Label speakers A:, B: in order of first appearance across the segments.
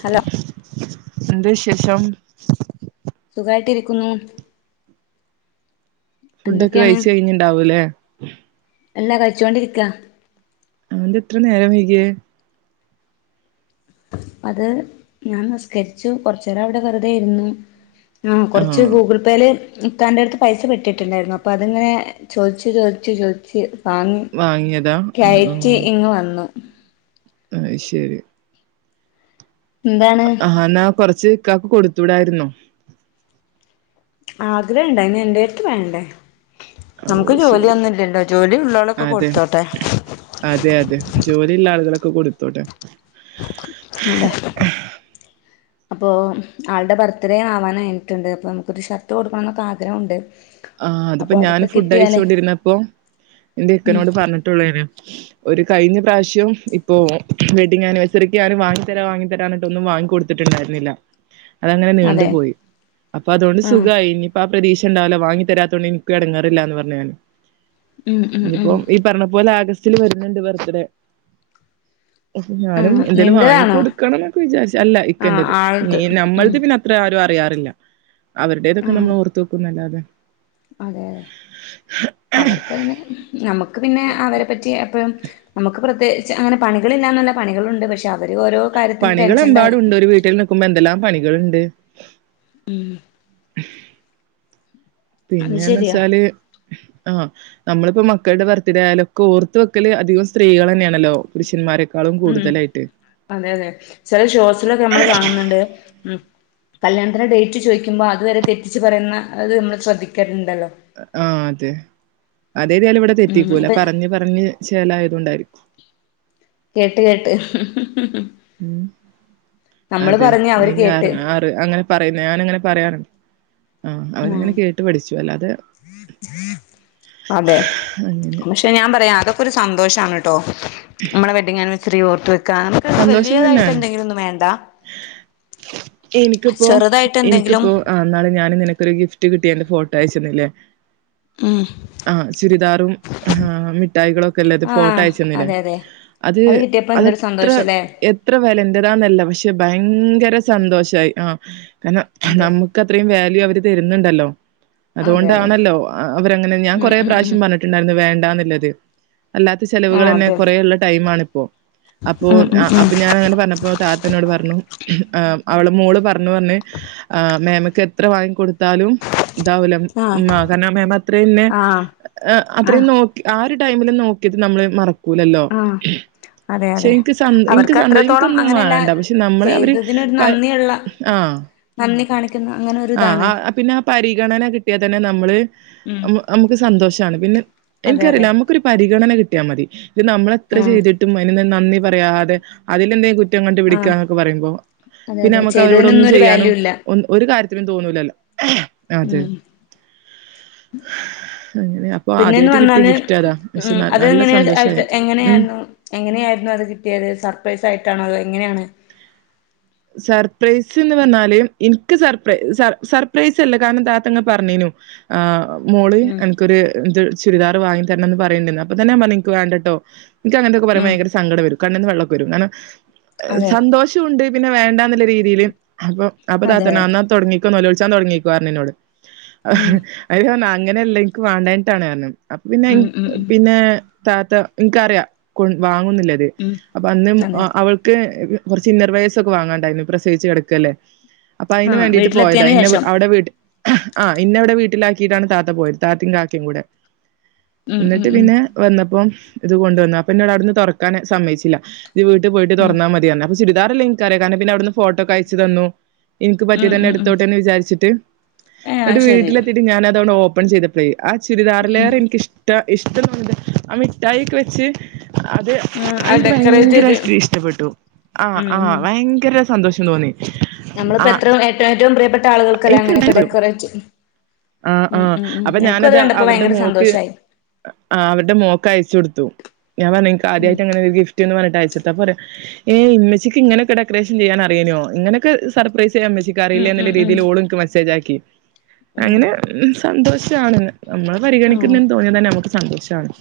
A: Hello
B: എന്ത്‌ വിശേഷം?
A: സുഖായിട്ടിരിക്കുന്നു.
B: ഫുഡ് ഒക്കെ
A: എന്തൊക്കെയാണ്
B: കഴച്ച് കഴിഞ്ഞട്ടുണ്ടാവൂല്ലേ?
A: അല്ല കഴിച്ചുകൊണ്ടിരിക്ക
B: ന്താ ത്ര നേരം വൈകിയ?
A: അത് ഞാൻ നിസ്കരിച്ചു കുറച്ച നേരം അവിടെ വെറുതൊയിരുന്നു ആ കുറച്ച് ഗൂഗിൾ ഇപ്പേല് ഇക്കാന്റാട്ത് അടുത്ത് പൈസ പെട്ടിട്ടുണ്ടായിരുന്നു അപ്പൊ അതിങ്ങനെ ചോദിച്ചു ചോദിച് ചോദിച്ച് അങ്
B: വാങ്ങിയതാ ആ
A: കയറ്റി ഇങ്ങ് വന്നു.
B: അഹ് ശരി.
A: ന്താണ്?
B: ആഹാ എന്നാ കൊറച്ച് ഇക്കാക്ക് കൊടുത്തൂടായിരുന്നോ?
A: ആഗ്രഹണ്ടായ്നി എന്റെട്ത്ത് വേണ്ടേ.
B: ഓ
A: നമുക്ക് ജോലി
B: ശരി
A: ഒന്നുല്ലല്ലോ ജോലി ഉള്ളളൊക്കെ
B: അതെ
A: കൊടുത്തോട്ടെ.
B: അതെ അതെ ജോലിള്ള ആളുകളൊക്കെ കൊടുത്തോട്ടെ.
A: അതെ.
B: [unintelligible]
A: അപ്പോ ആളുടെ ബർത്ത്ഡേ ആവാൻ ആഴിഞ്ഞിട്ടുണ്ട് അപ്പൊ നമുക്കൊരു ഷർട്ട് കൊടുക്കണം എന്നൊക്കെ ആഗ്രഹമുണ്ട്.
B: ആഹ്
A: അപ്പൊ
B: അതിപ്പോ ഞാന്
A: അതൊക്കെ
B: ഫുഡ്
A: കിട്ടിയാല്
B: കയ്ച്ചോണ്ടിരുന്നപ്പോ എന്റെ
A: ഉം
B: ക്കനോട് പറഞ്ഞിട്ടുള്ളേനി. ഒരു കഴിഞ്ഞ പ്രാവശ്യം ഇപ്പോ വെഡിംഗ് ആനിവേഴ്സറിക്ക് ഞാന് വാങ്ങി തരാ വാങ്ങി തരാ ഞ്ഞ്ട്ട് ഒന്നും വാങ്ങിക്കൊട്. കൊട്ത്ത്ണ്ടായിരുന്നില്ല. അതങ്ങനെ നീണ്ടു
A: അതെ
B: പോയി അപ്പൊ അതോണ്ട്
A: ആഹ്
B: സുഖായി ഇനിപ്പോ ആ പ്രതീക്ഷ ഉണ്ടാവുല്ല വാങ്ങി തെരാത്തോണ്ട് നിക്കും എടങ്ങേറില്ല എന്ന് പറഞ്ഞ് ഞൻ.
A: ഉം ഉം ഉം
B: ഇനിയിപ്പോ ഇ പറഞ്ഞ പോലെ ആഗസ്റ്റില് വരുന്നുണ്ട് ബർത്ത്ഡേ. ഞാനും
A: ആഹ്
B: എന്തേലും വാങ്ങി
A: നിന്റെതാണോ
B: കൊടുക്കണം ന്നൊക്കെ വിചാരിച്ച് അല്ല
A: ആഹ്
B: ഇക്കന്റത്
A: ആൾത് ഉം
B: നമ്മള്ത് പിന്നെ അ ത്ര ആരും അറിയാറില്ല. അവരുടേതൊക്കെ
A: ആഹ്
B: നമ്മൾ ഓർത്ത് വെക്കുന്നല്ലാതെ.
A: അതെ അതെ അവർക്കതിന് നമുക്ക് പിന്നെ അവരെ പറ്റി എപ്പഴും. നമുക്ക് പ്രത്യേകിച്ച് അങ്ങനെ പണികളില്ലാന്നല്ല പണികളുണ്ട് പക്ഷെ അവർ ഓരോ കാര്യത്തിന് ടെൻഷനിലായിരിക്കും
B: പണികളെമ്പാടുണ്ട്. ഒരു വീട്ടിൽ നിക്കുമ്പോ എന്തെല്ലാം പണികള്ണ്ട്.
A: ഉംഹ്. അത്
B: പിന്നെന്ന്
A: ശരിയാ
B: വെച്ചാല് ആഹ് നമ്മളിപ്പോ മക്കളുടെ ബർത്ത്ഡേ ആയാലൊക്കെ ഓർത്ത് വെക്കല് അധികം സ്ത്രീകളെന്നെയാണല്ലോ? പുരുഷന്മാരെക്കാളും.
A: ഉം
B: കൂടുതലായിട്ട്
A: അതെ അതെ ചെല ഷോസിലൊക്കെ നമ്മൾ കാണുന്നുണ്ട്. ഉംഹ് കല്യാണത്തിന്റെ ഡേറ്റ് ചോദിക്കുമ്പോ അതുവരെ തെറ്റിച്ച് പറയുന്ന അത് നമ്മൾ ശ്രദ്ധിക്കലുണ്ടല്ലോ?
B: ആഹ അതെ അതേതായാലും ഇവിടെ
A: ഉം
B: തെറ്റിക്കൂല
A: ഇപ്പ
B: പറഞ്ഞ് പറഞ്ഞ് ചേലയതോണ്ടായിരിക്കും.
A: കേട്ട് കേട്ട്. നമ്മള്
B: ഉംഹ്അതെ.
A: പറഞ്ഞ് അവര്
B: [unintelligible] ഏ
A: കേട്ട്
B: അങ്ങനെ പറയുന്നേ ഞാനങ്ങനെ പറയാറുണ്ട്. ആ
A: ഉം
B: അവരങ്ങനെ കേട്ട് പഠിച്ചു അല്ലാതെ.
A: അതെ
B: അങ്ങനെ
A: പക്ഷെ ഞാൻ പറയാം അതൊക്കെ ഒരു സന്തോഷാണ് ട്ടോ. നമ്മള വെഡിംഗ് ആനുവേർസറി ഓർത്ത് വെ
B: സന്തോഷം
A: വല്ല്യതായിട്ട്
B: തന്നെയാണ്
A: എന്തെങ്കിലും ഒന്നും വേണ്ട.
B: എനിക്കിപ്പോ
A: ചെറുതായിട്ട് എന്തെങ്കിലും
B: എനിക്കിപ്പോ. ആഹ് ഇന്നാള് ഞാൻ നിനക്കൊരു ഗിഫ്റ്റ് കിട്ടേന്റെ ഫോട്ടോ അയച്ചന്നില്ലേ.
A: ഉം
B: ആഹ് ചുരിദാറും ആഹ് മിഠായികളും ഒക്കെള്ളത്
A: ആഹ്
B: ഫോട്ടയച്ചെന്നില്ലേ.?
A: അതെ അതെ അത് കിട്ടിയപ്പ എന്തരു സന്തോഷ
B: എത്ര എത്ര വെലന്റതാന്നല്ല. പക്ഷെ ഭയങ്കര സന്തോഷായി. ആഹ്. കരണം നമ്മക്ക്
A: അതെ
B: നമ്മുക്കത്രയും വാല്യൂ അവര് തരുന്നുണ്ടല്ലോ
A: അതെ അതെ
B: അതുകൊണ്ടാണല്ലോ അവരങ്ങനെ ഞാൻ
A: ഉം
B: കൊറെേ
A: ഉം ഉം
B: പ്രാവശ്യം പറഞ്ഞിട്ടുണ്ട്. പറഞ്ഞിട്ടുണ്ടായിരുന്നു വേണ്ടാന്നുള്ളത്. അല്ലാത്ത
A: ആഹ്
B: ചെലവുകളന്നെ
A: അതെ
B: കുറേള്ള ടൈമാണിപ്പോ. അപ്പൊ
A: ഉം ഉം ഉം
B: അപ്പൊ ഞാൻ അങ്ങനെ പറഞ്ഞപ്പോ താത്തന്നോട് പറഞ്ഞു ആഹ് അവള് മോള് പറഞ്ഞൂ പറഞ്ഞ്. ആഹ് മേമക്ക് എത്ര വാങ്ങി കൊടുത്താലും. ഇതാവൂല
A: ആഹ്
B: മ്മ കാരണം മേമ അത്രയുന്നെ
A: ആഹ്
B: അത്രയും
A: ആഹ്
B: നോകി ആഹ് ഒരു ടൈമില് നോക്കീത്‌ നമ്മള് മറക്കൂലല്ലോ.
A: ആഹ് അതെ
B: പക്ഷേ
A: അതെ
B: ൻക്ക് സന്ത ൻക്ക്
A: അവർക്ക്
B: സന്തോഷം
A: അത്രത്തോളം
B: ഇനിക്കൊന്നും
A: അങ്ങനെയല്ല
B: വാണ്ട പക്ഷെ നമ്മളെ അവര്
A: ചെയ്തതിനൊരു
B: പ.
A: നന്ദിയുള്ള
B: ആഹ്
A: നന്ദി കാണിക്കുന്ന അങ്ങനെ
B: ആഹ്
A: ഒരിതാണ്
B: ആഹ് പിന്നെ ആ പരിഗണന കിട്ടിയാൽ തന്നെ നമ്മള്.
A: ഉം
B: അമ്മ അമ്മക്ക് സന്തോഷാണ് പിന്നെ
A: അതെ അതെ
B: എനിക്കറിയില്ല നമ. ൻക് ഒരു പരിഗണന കിട്ടിയാൽ മതി. ഇത് നമ്മളെത്ര
A: ഉം
B: ചെയ്തിട്ടും അതിന്ള്ള നന്ദി പറയാതെ അതിലെന്തെ കുറ്റം. റ്റം കണ്ട്
A: ആഹ്
B: പിടിക്കാന്നൊക്കെ പറയുമ്പോ
A: അതെ
B: പിന്നെ
A: അതെ
B: നമുക്ക് അവരോടൊന്നും
A: ചെയ്തതിനൊന്നും ഒരു
B: ചെയ്യാനും
A: വാല്യൂ ഇല്ല
B: ഒന്നും. ഒരു കാര്യത്തിലും തോന്നൂലല്ലോ. അതെ
A: ഉം
B: അങ്ങനെ അപ്പൊ
A: പിന്നെന്ന്
B: ആദ്യായിട്ട് കിട്ടിയ
A: പറഞ്ഞാല്
B: ഗിഫ്റ്റ് അതാ പക്ഷെ
A: ഉം
B: ന-
A: അത്
B: നല്ല
A: എങ്ങനെ ആയിട്ട്
B: സന്തോഷായി ഉം
A: എങ്ങനെയായിരുന്നു എങ്ങനെയ ആയിരുന്നു അത് കിട്ടിയത് സർപ്രൈസ് ആയിട്ടാണോ അത് എങ്ങനെയാണ്
B: സർപ്രൈസ് ന്ന് പറഞ്ഞാല് എനിക്ക് സർപ്ര സർപ്രൈസ് അല്ല കാരണം താത്തന്നോട് പറഞ്ഞിനു ആഹ് മോള്
A: ഉം
B: അന്ക്കൊരു ത് ചുരിദാർ വാങ്ങി തരനംന്ന് പറയ്ണ്ട് അപ്പ തന്നെ ഞാൻ പറഞ്ഞിന് ഇന്ക് വേണ്ടട്ടോ ഇൻക്ക് അങ്ങനൊക്കെ
A: ഉം
B: പറയുമ്പോ സങ്കടം വരും കണ്ണ്ന്ന് വെള്ളക്കെ വരും കാരണം
A: അതെ
B: സന്തോഷണ്ട് പിന്നെ വേണ്ടന്ന രീതി രീതിയില്
A: ഉം
B: അപ്പൊ അപ്പൊ
A: അതെ അതെ
B: താത്തറ്ഞ്ഞു തുടങ്ങിക്കോ നോലോലിച്ചാൻ തുടങ്ങിക്കോ അയ്ൽ ഞാൻ
A: ഉം
B: പറഞ്ഞു അങ്ങനെല്ല ഇന്ക്ക് വേണ്ടാഞ്ഞിട്ടാണ്റ്ഞ്ഞു അപ്പ പിന്നെ
A: ഉം ഉം
B: ഇന്ക്
A: ഉം
B: പിന്നെ താത്ത എനിക്കറിയാം കൊ വാങ്ങുന്നിള്ള്
A: ഉം
B: അപ്പോ അന്ന്
A: അതെ
B: അവൾക്ക് കൊറച്ചു ഇന്നർ വേയെസ് സൊക്കെ വാങ്ങാണ്ടയിനു പ്രസയിച്ച്കിടക്കല്ലേ അപ്പൊ അതിന്
A: ആഹ്
B: വേണ്ടിട്ട് പോയതാ
A: വീട്ടിലെത്തിയതിന്
B: ഇന്നെ
A: ശേഷം
B: അവിടെവീട്ല് ആഹ് ഇന്ന വിടെ വീട്ടിലാക്കിട്ടാണ് താത്ത പോയത് താത്തിം കാക്കിം കൂടെ
A: ഉം ഉം
B: ന്നിട്ട്
A: ഉം
B: പിന്നെ വന്നപ്പം ഇത് കൊണ്ടുവന്നു അപ്പൊ എന്നോട് അവിടുന്ന് തുറക്കാൻ സമ്മയിച്ചില്ല ഇയ്യ് വീട്ടിൽ പോയിട്ട്
A: ഉം
B: തുറന്നാൽ മതിയാർഞ്ഞു ചുരിദാർ ഇള്ള് ഇൻ കറിയ കാരണ്ണം പിന്നെ അവിന്ന് ഫോട്ടോ ക്കെ അയച്ചു തന്നു എനിക്ക് പറ്റിയത്
A: ഉം
B: തന്നെ
A: ഉം ഉം
B: എടുത്തോട്ടെന്ന് വിചാരിച്ചിട്ട്
A: ഏഹ്
B: എന്നിട്ട്
A: അത് ശരി
B: വീട്ടിലെത്തിട്ട് ഞാനതങ്ങട്ട് ഓപ്പൺ ചെയ്തത് ആ
A: ഉം
B: ചുരിദാറിലേറെ എനിക്ക് ഇഷ്ട ഇഷ്ടംന്നില്ല ആ മിഠായിക്കെ വെച്ച് അത്
A: ആഹ്
B: അത് നിക്ക്
A: ഡെക്കറേറ്റ് ചെയ്ത്
B: ഭയങ്കരട്ട് ഇഷ്ടപ്പെട്ടു ആഹ്
A: ഉം
B: ആഹ്
A: ഉം
B: ഭയങ്കര സന്തോഷം തോന്നി
A: നമ്മളിപ്പോ
B: ആഹ്
A: എത്ര ഏറ്റ ഏറ്റവും പ്രിയപ്പെട്ട ആളുകൾക്കല്ല
B: എനിക്ക്
A: അങ്ങനൊക്കെ
B: ഇഷ്ടപ്പെടും
A: ഡെക്കോറേ
B: ആഹ് ആഹ് അപ്പൊ ഞാനത് അവരുടെ
A: ഭയങ്കര
B: മോക്ക്
A: സന്തോഷായി
B: ആഹ് അവര്ടെ മോക്ക് അയച്ചു കൊടുത്തു ഞാൻ പർഞ്ഞു ഇന്ക്
A: ഉം
B: ആദ്യയിട്ട് ങ്ങനെ ഒരു ഗിഫ്റ്റ്ന്ന് പറഞ്ഞിട്ട് അയച്ച് കൊടുത്തു ഹേ മ്മച്ചിക്ക് ഇങ്ങനെക്ക ഡെക്കറേഷൻ ചെയ്യാൻ അറിയോനെ അങ്ങനൊക്കെ സർപ്രൈസ് തരാൻ മ്മച്ചക്ക്
A: ഉം
B: അറിയലെ
A: ഉം ഉം
B: ഇന്ക് മെസേജ് ആക്കി
A: ആഹ്
B: അങ്ങനെ സന്തോഷാണ് നമ്മളെ
A: ആഹ്
B: പരിഗണിക്കുന്നുന്ന് തോന്നിയ തന്നെ നമുക്ക് സന്തോഷമാണ്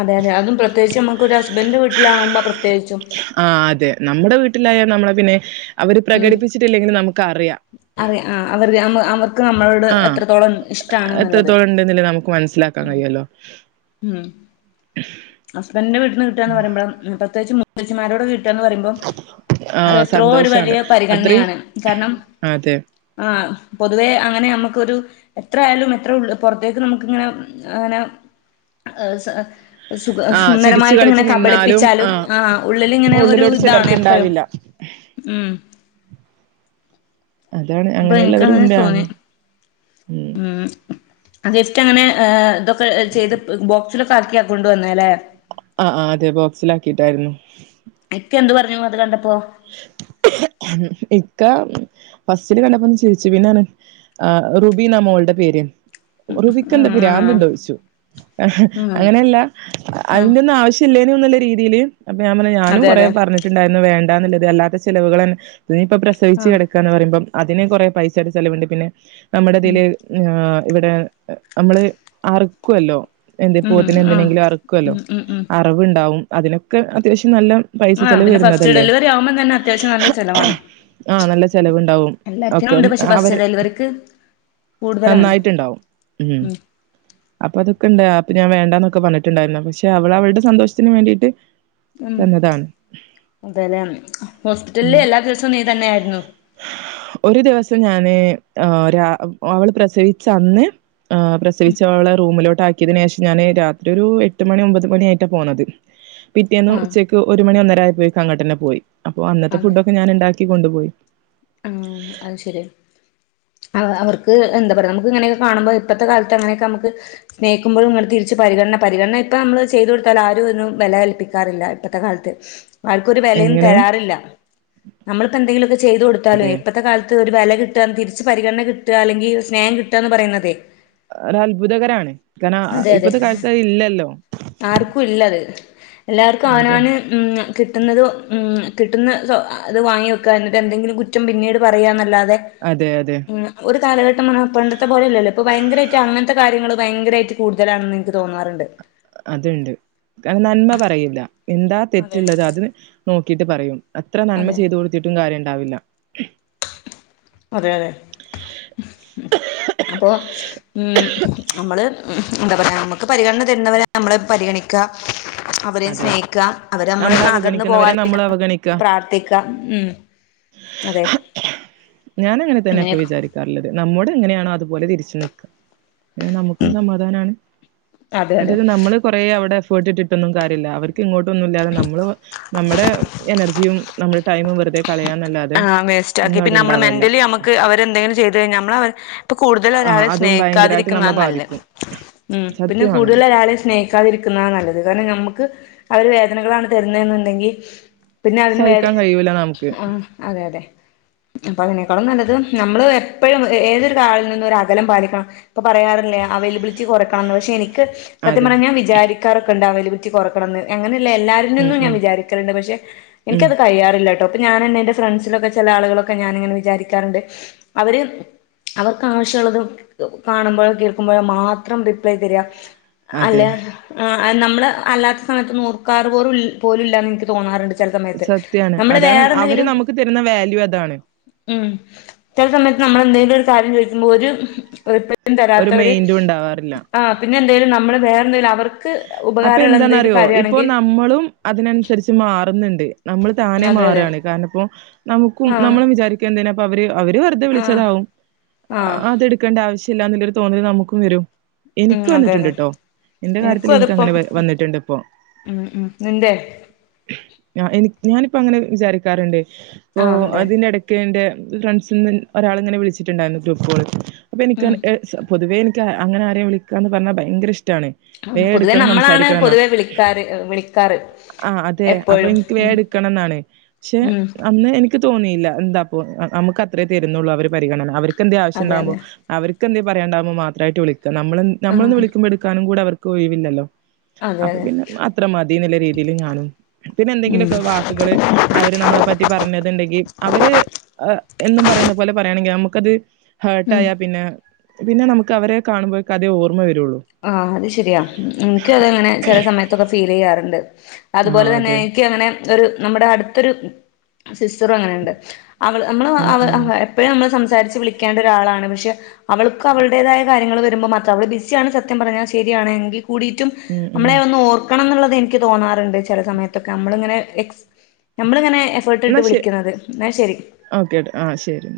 A: അതെ അതെ അതും പ്രത്യേകച്ച് നമക്ക് ഒരരു ഹസ്ബൻഡറ് വീട്ടിലാകുമ്പൾ പ്രത്യേകിച്ചും
B: ആ അതെ നമ്മുടെ വീട്ടിലായ നമ്മളെ പിന്നെ അവര്
A: ഉം
B: പ്രകടിപ്പിച്ചിട്ടില്ലെങ്കിലും നമുക്ക് അറിയാം
A: അറിയ ആഹ് അവർ അവർക്ക് നമ്മളോട്
B: ആഹ്
A: എത്രത്തോളം ഇഷ്ടണെന്നുള്ളത്
B: എത്രത്തോളം നമുക്ക് മനസിലാക്കാൻ കഴിയല്ലോ
A: ഉം ഹസ്ബൻഡിന്റെ വീട്ടിൽന്ന് കിട്ടുകന്ന് പറയുമ്പോഴ പ്രത്യേകിച്ച് മൂത്തച്ചിമാരോടെ വ ന്ന് പറയുമ്പോം അത്
B: ആഹ്
A: എത്രോ ഒരു
B: സന്തോഷാണ്
A: വലിയ
B: അത്രയും
A: പരിഗണനയാണ് കാരണം
B: അതെ
A: ആ പൊതുവേ അങ്ങനെ നമ്മുക്കൊരു എത്രയാലും എത്ര ഉള്ള പുറത്തേക്ക് നമുക്ക് ഇങ്ങനെ അങ്ങനെ സുഖ
B: ആഹ് ചിരിച്ചു
A: സുന്ദരമായിട്ട്
B: കളിച്ച്
A: ഇങ്ങനെ
B: നിന്നാലും
A: കബളിപ്പിച്ചാലും
B: ആഹ്
A: ആ ഉള്ളിലിങ്ങനെ ഒരു
B: ഉള്ളിലോട്ട്
A: ഇതാണ്
B: ചിലർക്ക്
A: എപ്പഴും
B: ഇണ്ടാവില്ല
A: ഉം
B: അതാണ്
A: അപ്പൊ എനക്ക്
B: അങ്ങനെയുള്ളവരും
A: അങ്ങനെ
B: ഉണ്ട്
A: തോന്നി
B: ആഹ്
A: ഉം ഗിഫ്റ്റ് അങ്ങനെ ഇതൊക്കെ ചെയ്ത് ബോക്സിലൊക്കെ ആക്കി ആക്കൊണ്ട വന്ന അല്ലെ
B: ആ ആ് അതെ ബോക്സില ആാക്കിയിട്ടായിരുന്നു
A: എക്കെ എന്ത് പറഞ്ഞു അത് കണ്ടപ്പോ
B: ഇക്ക ഫസ്റ്റില് കണ്ടപ്പോന്ന ചിരിച്ചു പിന്നെ ആ റുബി നമോളുടെ പേര് റുബിക്ക എന്ത
A: ആഹ്
B: പിരാന്തുണ്ടോദിച്ചു
A: ഉം
B: അങ്ങനെയല്ല
A: ആഹ്
B: അതിന്റെ ഒന്നും ആവശ്യ ചില്ലേന ഒന്നല്ല രീതിയില് അപ്പൊ ഞാൻ പറ ഞാനും
A: അതെ
B: കുറെേ
A: അതെ
B: പറഞ്ഞിട്ടുണ്ടായിരുന്നു വേണ്ട എന്നുള്ളത് അല്ലാത്ത ചിലവൾന്നെ ഇതിനിപ്പൊ പ്രസവിച്ചു
A: ആഹ്
B: കിടക്കുകന്ന് പറയ്പം അതിന് കുററെ പൈസയുടെ ചെലവുണ്ട് പിന്നെ നമ്മുടെ
A: ഉം
B: ഇതിൽ ഇവിടെ നമ്മള് അറക്കുവല്ലോ എന്ത
A: ഉം
B: പൂവത്തിനന്
A: ആഹ്
B: എന്തിനെങ്കിലും അറക്കല്ലോ
A: ഉം ഉം ഉം
B: അറിവുണ്ടാവും അതിനൊക്കെ അത്യാവശ്യം നല്ല പൈസ
A: ആ
B: ചെലവ്
A: പിന്നെ ഫസ്റ്റ്
B: വരുന്നതല്ലേ
A: ഡെലിവറി ആവുമ്പം തന്നെ അത്യാവശ്യം നല്ല സ്ഥലമാണ്
B: ആഹ് നല്ല ചെലവുണ്ടാവും
A: എല്ലാത്തിനും
B: ഒക്കെ
A: ഉണ്ട് പക്ഷെ
B: അവര്
A: ബസ് ഡൽവർക്ക് കൂട്തലാണ്
B: ണ്ടാവും ഉം അപ്പ അതൊക്കെണ്ട് അപ്പ ഞാൻ വേണ്ടന്നൊക്കെ പറഞ്ഞിട്ടുണ്ടായിരുന്നു പക്ഷെ അവള് അവള്ടെ സന്തോഷത്തിന് വേണ്ടീട്ട്
A: ഉം അതേലെ ഹോസ്പിറ്റല്ല്
B: ഉം
A: എല്ലാ ദിവസോം നീ തന്നെ ആയിരുന്നു
B: ഒരു ദിവസം ഞാന് ആഹ് രാ അവള് പ്രസവിച്ച അന്ന് പ്രസവിച്ച ഓളെ റൂമിലോട്ട് ആക്കിയതിനേഷം ഞാന് രാത്രി ഒരു എട്ട് മണി ഒമ്പത് മണി ആയിട്ടാ പോണത് പിറ്റേന്ന്
A: ആഹ്
B: ഉച്ചക്ക് ഒരു മണി ഒന്നരായപ്പോയേക്ക് അങ്ങട്ടെന്നെ പോയി അപ്പോ അന്നത്തെ
A: അതെ
B: ഫുഡൊക്കെ ഞാന് ഇണ്ടാക്കി കൊണ്ട്പോയി
A: ആഹ് അത് ശെരി അവ അവർക്ക് എന്താ പറയാ നമുക്ക്ങ്ങനൊക്കെ കാണുമ്പോ ഇപ്പത്തെ കാലത്ത് അങ്ങനൊക്കെ നമക്ക് സ്നേഹിക്ക്മ്പഴും ഇങ്ങട്ട് തിരിച്ച് പരിഗണന പരിഗണന ഇപ്പമ്മള് ചെയ്തൊട്ത്താലും ആരും ഒന്നും വെലകൽപ്പിക്കാറില്ല ഇപ്പത്തെ കാൽത്ത് ആര്ക്കൊരു വെലയും
B: എങ്ങനെ
A: തെരാറില്ല നമ്മൾക്കെന്തെങ്കിലൊക്കെ ചെയ്തു കൊടുത്താലെ
B: അതെ
A: ഇന്നത്തെ കാൽത്ത് ഒര് വെല കിട്ടാ തിര്ച്ച് പരിഗണന കിട്ടാ അല്ലെങ്കി സ്നഹം കിട്ടാന്ന് പറയുന്നതേ
B: ഒരത്ഭുതകരാണ് കാരണം ഇപ്പത്തെ കാൽത്ത് അതില്ലല്ലോ
A: ആർക്കുല്ലത് എല്ലാര്ക്കും
B: അത
A: അവനാന് ഉം കിട്ടുന്നത് ഉം കിട്ടുന്ന അത് വാങ്ങി വെക്കാ എന്നിട്ട് എന്തെങ്കിലും കുറ്റം പിന്നീട് പറയാന്നല്ലാതെ
B: അതെ അതെ
A: ഒരു കാലഘട്ടന്നർഞ്ഞാ പണ്ടത്തെ പോലെല്ലല്ലോ ഇപ്പ ഭയങ്കരായിട്ട് അങ്ങൻത്തെ കാര്യങ്ങള് ഭയങ്കരായിട്ട് കൂടുതലാണെന്ന് ഇൻക്ക് തോന്നാറ്ണ്ട്
B: അത്ണ്ട് കാരണം നന്മ പറയൂല എന്താ
A: അതെ
B: തെറ്റ്ള്ളത് അത് നോക്കീട്ട് പറയും എത്ര നന്മ
A: അതെ
B: ചെയ്തു കൊടുത്തിട്ടും കാര്യണ്ടാവില്ല
A: അതെ അതെ അപ്പൊ ഉം അമ്മള് എന്താ പറയാ നമക്ക് പരിഗണന തരുന്നവരെ നമ്മള് പരിഗണിക്കാ അവരേം
B: അതെ
A: സ്നേഹിക്കാ അവര്
B: നമ്മളെ
A: നമ്മളട്ത്ത്ന്ന് അകന്ന്
B: അവഗണിക്കുന്നവരെ നമ്മളും
A: പോകാതിരിക്കാൻ
B: അവഗണിക്കുക
A: പ്രാർത്ഥിക്കാ ഉം അതെ
B: ഞാന് അങ്ങനെ തന്നെ ഇപ്പൊ
A: അങ്ങനെയൊക്കെ
B: വിചാരിക്കാറ്ള്ളത് നമ്മോട് എങ്ങനെയാണോ അതുപോലെ തിരിച്ചും നിക്കാ നമുക്ക് സമാധാനാണ്
A: അതെ അതെ
B: മറ്റേത് നമ്മള് കൊറെ അവിടെ എഫേട്ട് ഇട്ടിട്ടൊന്നും കാര്യല്ല അവർക്ക് ഇങ്ങോട്ടൊന്നുല്ലാതെ നമ്മള് നമ്മടെ എനർജിയും നമ്മടെ ടൈമും വെറ്തെ
A: ആഹ് വേസ്റ്റാക്കി പിന്നമ്മള് മെന്റലി അമ്മക്ക് അവരെന്തേങ്കിലും ചെയ്ത് കഴിഞ്ഞാ നമ്മള് അവരെ ഇപ്പൊ
B: ആ
A: കൂടുതലൊരാളേം
B: അതും ഭയങ്കരായിട്ട്
A: സ്നേഹിക്കാതിരിക്കുന്നാ
B: നമ്മളെ
A: നല്ലെ
B: ബാധിക്കും
A: ഉം പിന്നെ
B: സത്യമാണത്
A: കൂടുതലൊരാളിം സ്നേഹ ക്കാതിരിക്കുന്നതാ നല്ലത് കാരണം ഞമ്മക്ക് അവര് വേദനകളാണ് തരുന്നേ എന്നുണ്ടെങ്കി പിന്നെ അതിന് വേ
B: സഹിക്കാൻ കഴിയൂല നമുക്ക്
A: ആഹ് അതെ അതെ. അപ്പൊ അതിനേക്കാളും നല്ലത് നമ്മള് എപ്പഴും ഏതൊര് കാളിൽ നിന്നും ഒരകലം പാലിക്കണം. ഇപ്പൊ പറയാറില്ലേ അവൈലബിലിറ്റി കൊറക്കണന്ന് പക്ഷെ എനിക്ക് സത്യം
B: അതെ
A: പറഞ്ഞാ ഞാൻ വിചാരിക്കാറൊക്കിണ്ട് അവൈലബിറ്റി കൊറക്കണംന്ന് അങ്ങനെല്ല എല്ലാര്
B: ഉം
A: നിന്നും
B: ഉം
A: ഞാൻ വിചാരിക്കലിണ്ട് പക്ഷെ
B: ഉം
A: എനിക്കത് കയ്യാറില്ലാട്ടോ അപ്പൊ ഞാനന്നെ എൻ്റെ ഫ്രണ്ട്സിലൊക്കെ ചെല ആളുകളൊക്കെ ഞാനിങ്ങനെ വിചാരിക്കാറിണ്ട് അവര് അവർക്കാവശ്യുള്ളത് കാണുമ്പഴോ കേൾക്കുമ്പൊഴോ മാത്രം റിപ്ലൈ തരാ.
B: അതെ
A: അല്ലെ ആഹ് നമ്മള് അല്ലാത്ത സമയത്തൊന്ന് ഓർക്കാറ് പോറു പോലും ഇല്ലാന്ന് ഇൻക്ക് തോന്നാറിണ്ട്. ചെല സമയത്ത് നമ്മള് വേറെന്തെങ്കിലും
B: തെരുന്ന വാല്യു അതാണ്.
A: ഉം ചെല സമയത്ത് നമ്മള് എന്തേലൊരു കാര്യം ചോയിക്കുമ്പം ഒര് റിപ്ലെ
B: ഒരു
A: തരാത്തവര്
B: മൈൻഡും ഉണ്ടാവാറില്ല
A: ആഹ് പിന്നെ എന്തേലും നമ്മള് വേറെ എന്തേലും അവർക്ക്
B: അപ്പ
A: ഉപകാരമുള്ള എന്തെങ്കിലും
B: എന്താന്നറിയോ ഇപ്പൊ
A: കാര്യമാണെങ്കിൽ
B: നമ്മളും അതിനൻസരിച്ച് മാറ്ന്നിണ്ട് നമ്മള് താനെ
A: അതെ അതെ
B: മാറാണ് കാരണം ഇപ്പോ നമുക്കും
A: ആഹ്
B: നമ്മള് വിചാരി ക്കെന്തിനാപ്പവര് അവര് വെറുതെ
A: ആഹ്
B: വിളിച്ചതാവും
A: ആഹ്
B: അതെട് ക്കേണ്ട ആവശില്ല്യ ഇല്ല എന്നൊരു തോന്നല് നമുക്കും വരും
A: ഉം
B: എനിക്ക്
A: അതെ അതെ
B: വന്നിട്ട്ണ്ട്ട്ടോ എന്റെ കാര്യത്തില്
A: എനിക്കും അതിപ്പം
B: ക്കങ്ങനെ വന്നിട്ടുണ്ട് ഇപ്പൊ.
A: ഉം ഉം നിന്റെ
B: എനി ഞാനിപ്പോ അങ്ങനെ വിചാരിക്കാറിണ്ട് അപ്പൊ
A: ആഹ് അതെ
B: അതിനിട ക്കേന്റെ ഫ്രണ്ട്സിന്ന് ഒരാളിങ്ങനെ വിളിച്ചിട്ടുണ്ടായിരുന്നു ഗ്രൂപ്പ്കോൾ അപ്പൊ എനിക്ക്
A: ഉം
B: എ അ പൊതുവേ എനിക്ക് അങ്ങനെ ആരേം വിളിക്കാന്ന് പറഞ്ഞാ ഭയങ്കര ഇഷ്ട്ടാണ്.
A: പൊതുവേ നമ്മളാണ് പൊതുവെ വിളിക്കാറ് വിളിക്കാറ്.
B: ആഹ് അതെ അപ്പൊ
A: എപ്പോഴും
B: എനിക്ക് വേ
A: ഉം
B: എടുക്കണം എന്നാണ് പക്ഷെ
A: ഉം
B: അന്ന് എനിക്ക് തോന്നിയില്ല എന്താപ്പോ നമുക്ക് അത്രേ തരുന്നുള്ളൂ അവര് പരിഗണന അവർക്ക് എന്ത ആവശ്യം
A: അതെ
B: ഉണ്ടാവുമ്പോ
A: അതെ
B: അവർക്ക് എന്തേ പറയണ്ടാവുമ്പോ മാത്രായിട്ട് വിളിക്ക നമ്മ നമ്മളന്ന
A: ആഹ്
B: വിളിക്കുമ്പോ എടുക്കാനും കൂടെ അവർക്ക് ഒഴിവില്ലല്ലോ.
A: അതെ
B: അപ്പൊ
A: അതെ
B: പിന്നെ അത്ര മതിന്നുള്ള രീതീല് ഞാനും പിന്നെ
A: ഉം
B: എന്തെങ്കിലുമൊക്കെ വാക്കുകള് അവര് നമ്മളെ പറ്റി പറഞ്ഞത് ഇണ്ടെങ്കി അവര് എന്നും പറയുന്ന പോലെ പറയാണെങ്കിൽ നമുക്കത്
A: ഉം
B: ഹേർട്ടായ പിന്നെ പിന്നെ നമുക്ക് അവരെ കാണുമ്പോൾ അതേ ഓർമ്മ വരുള്ളൂ.
A: ആഹ് അത് ശരിയാ എനിക്ക്‌ അതങ്ങനെ ചെല സമയത്തൊക്കെ ഫീൽ ചെയ്യാറുണ്ട്
B: ആ
A: അതുപോലെ തന്നെ
B: അതെ
A: ക്ക്‌ അങ്ങനെ ഒരു നമ്മുടെ അടുത്തൊരു സിസ്റ്ററും അങ്ങനെ ഇണ്ട്. അവള് നമ്മള്
B: ആ
A: അവ്
B: ആ
A: അവ എപ്പോഴും നമ്മൾ സംസാരിച്ച് വിളിക്കേണ്ട ഒരാളാണ് പക്ഷെ അവൾക്ക് അവടേതായ കാര്യങ്ങള് വരുമ്പോ മാത്രം അവള് ബിസിയാണ് സ ത്യം പറഞ്ഞാൽ ശരിയാണെങ്കി കൂടിയിട്ടും
B: ഉം
A: നമ്മളെ
B: ഉം
A: ഒന്ന് ഓർ ക്കണം എന്നുള്ളത് എനിക്ക് തോന്നാറുണ്ട് ചില സമയത്തൊക്കെ നമ്മളിങ്ങനെ എക്സ് നമ്മളിങ്ങനെ എക് എഫർട് ഇട്ട് വിളിക്കുന്നത് എന്നാ ശരി.
B: ഓക്കെട്ട ആഹ് ശരി.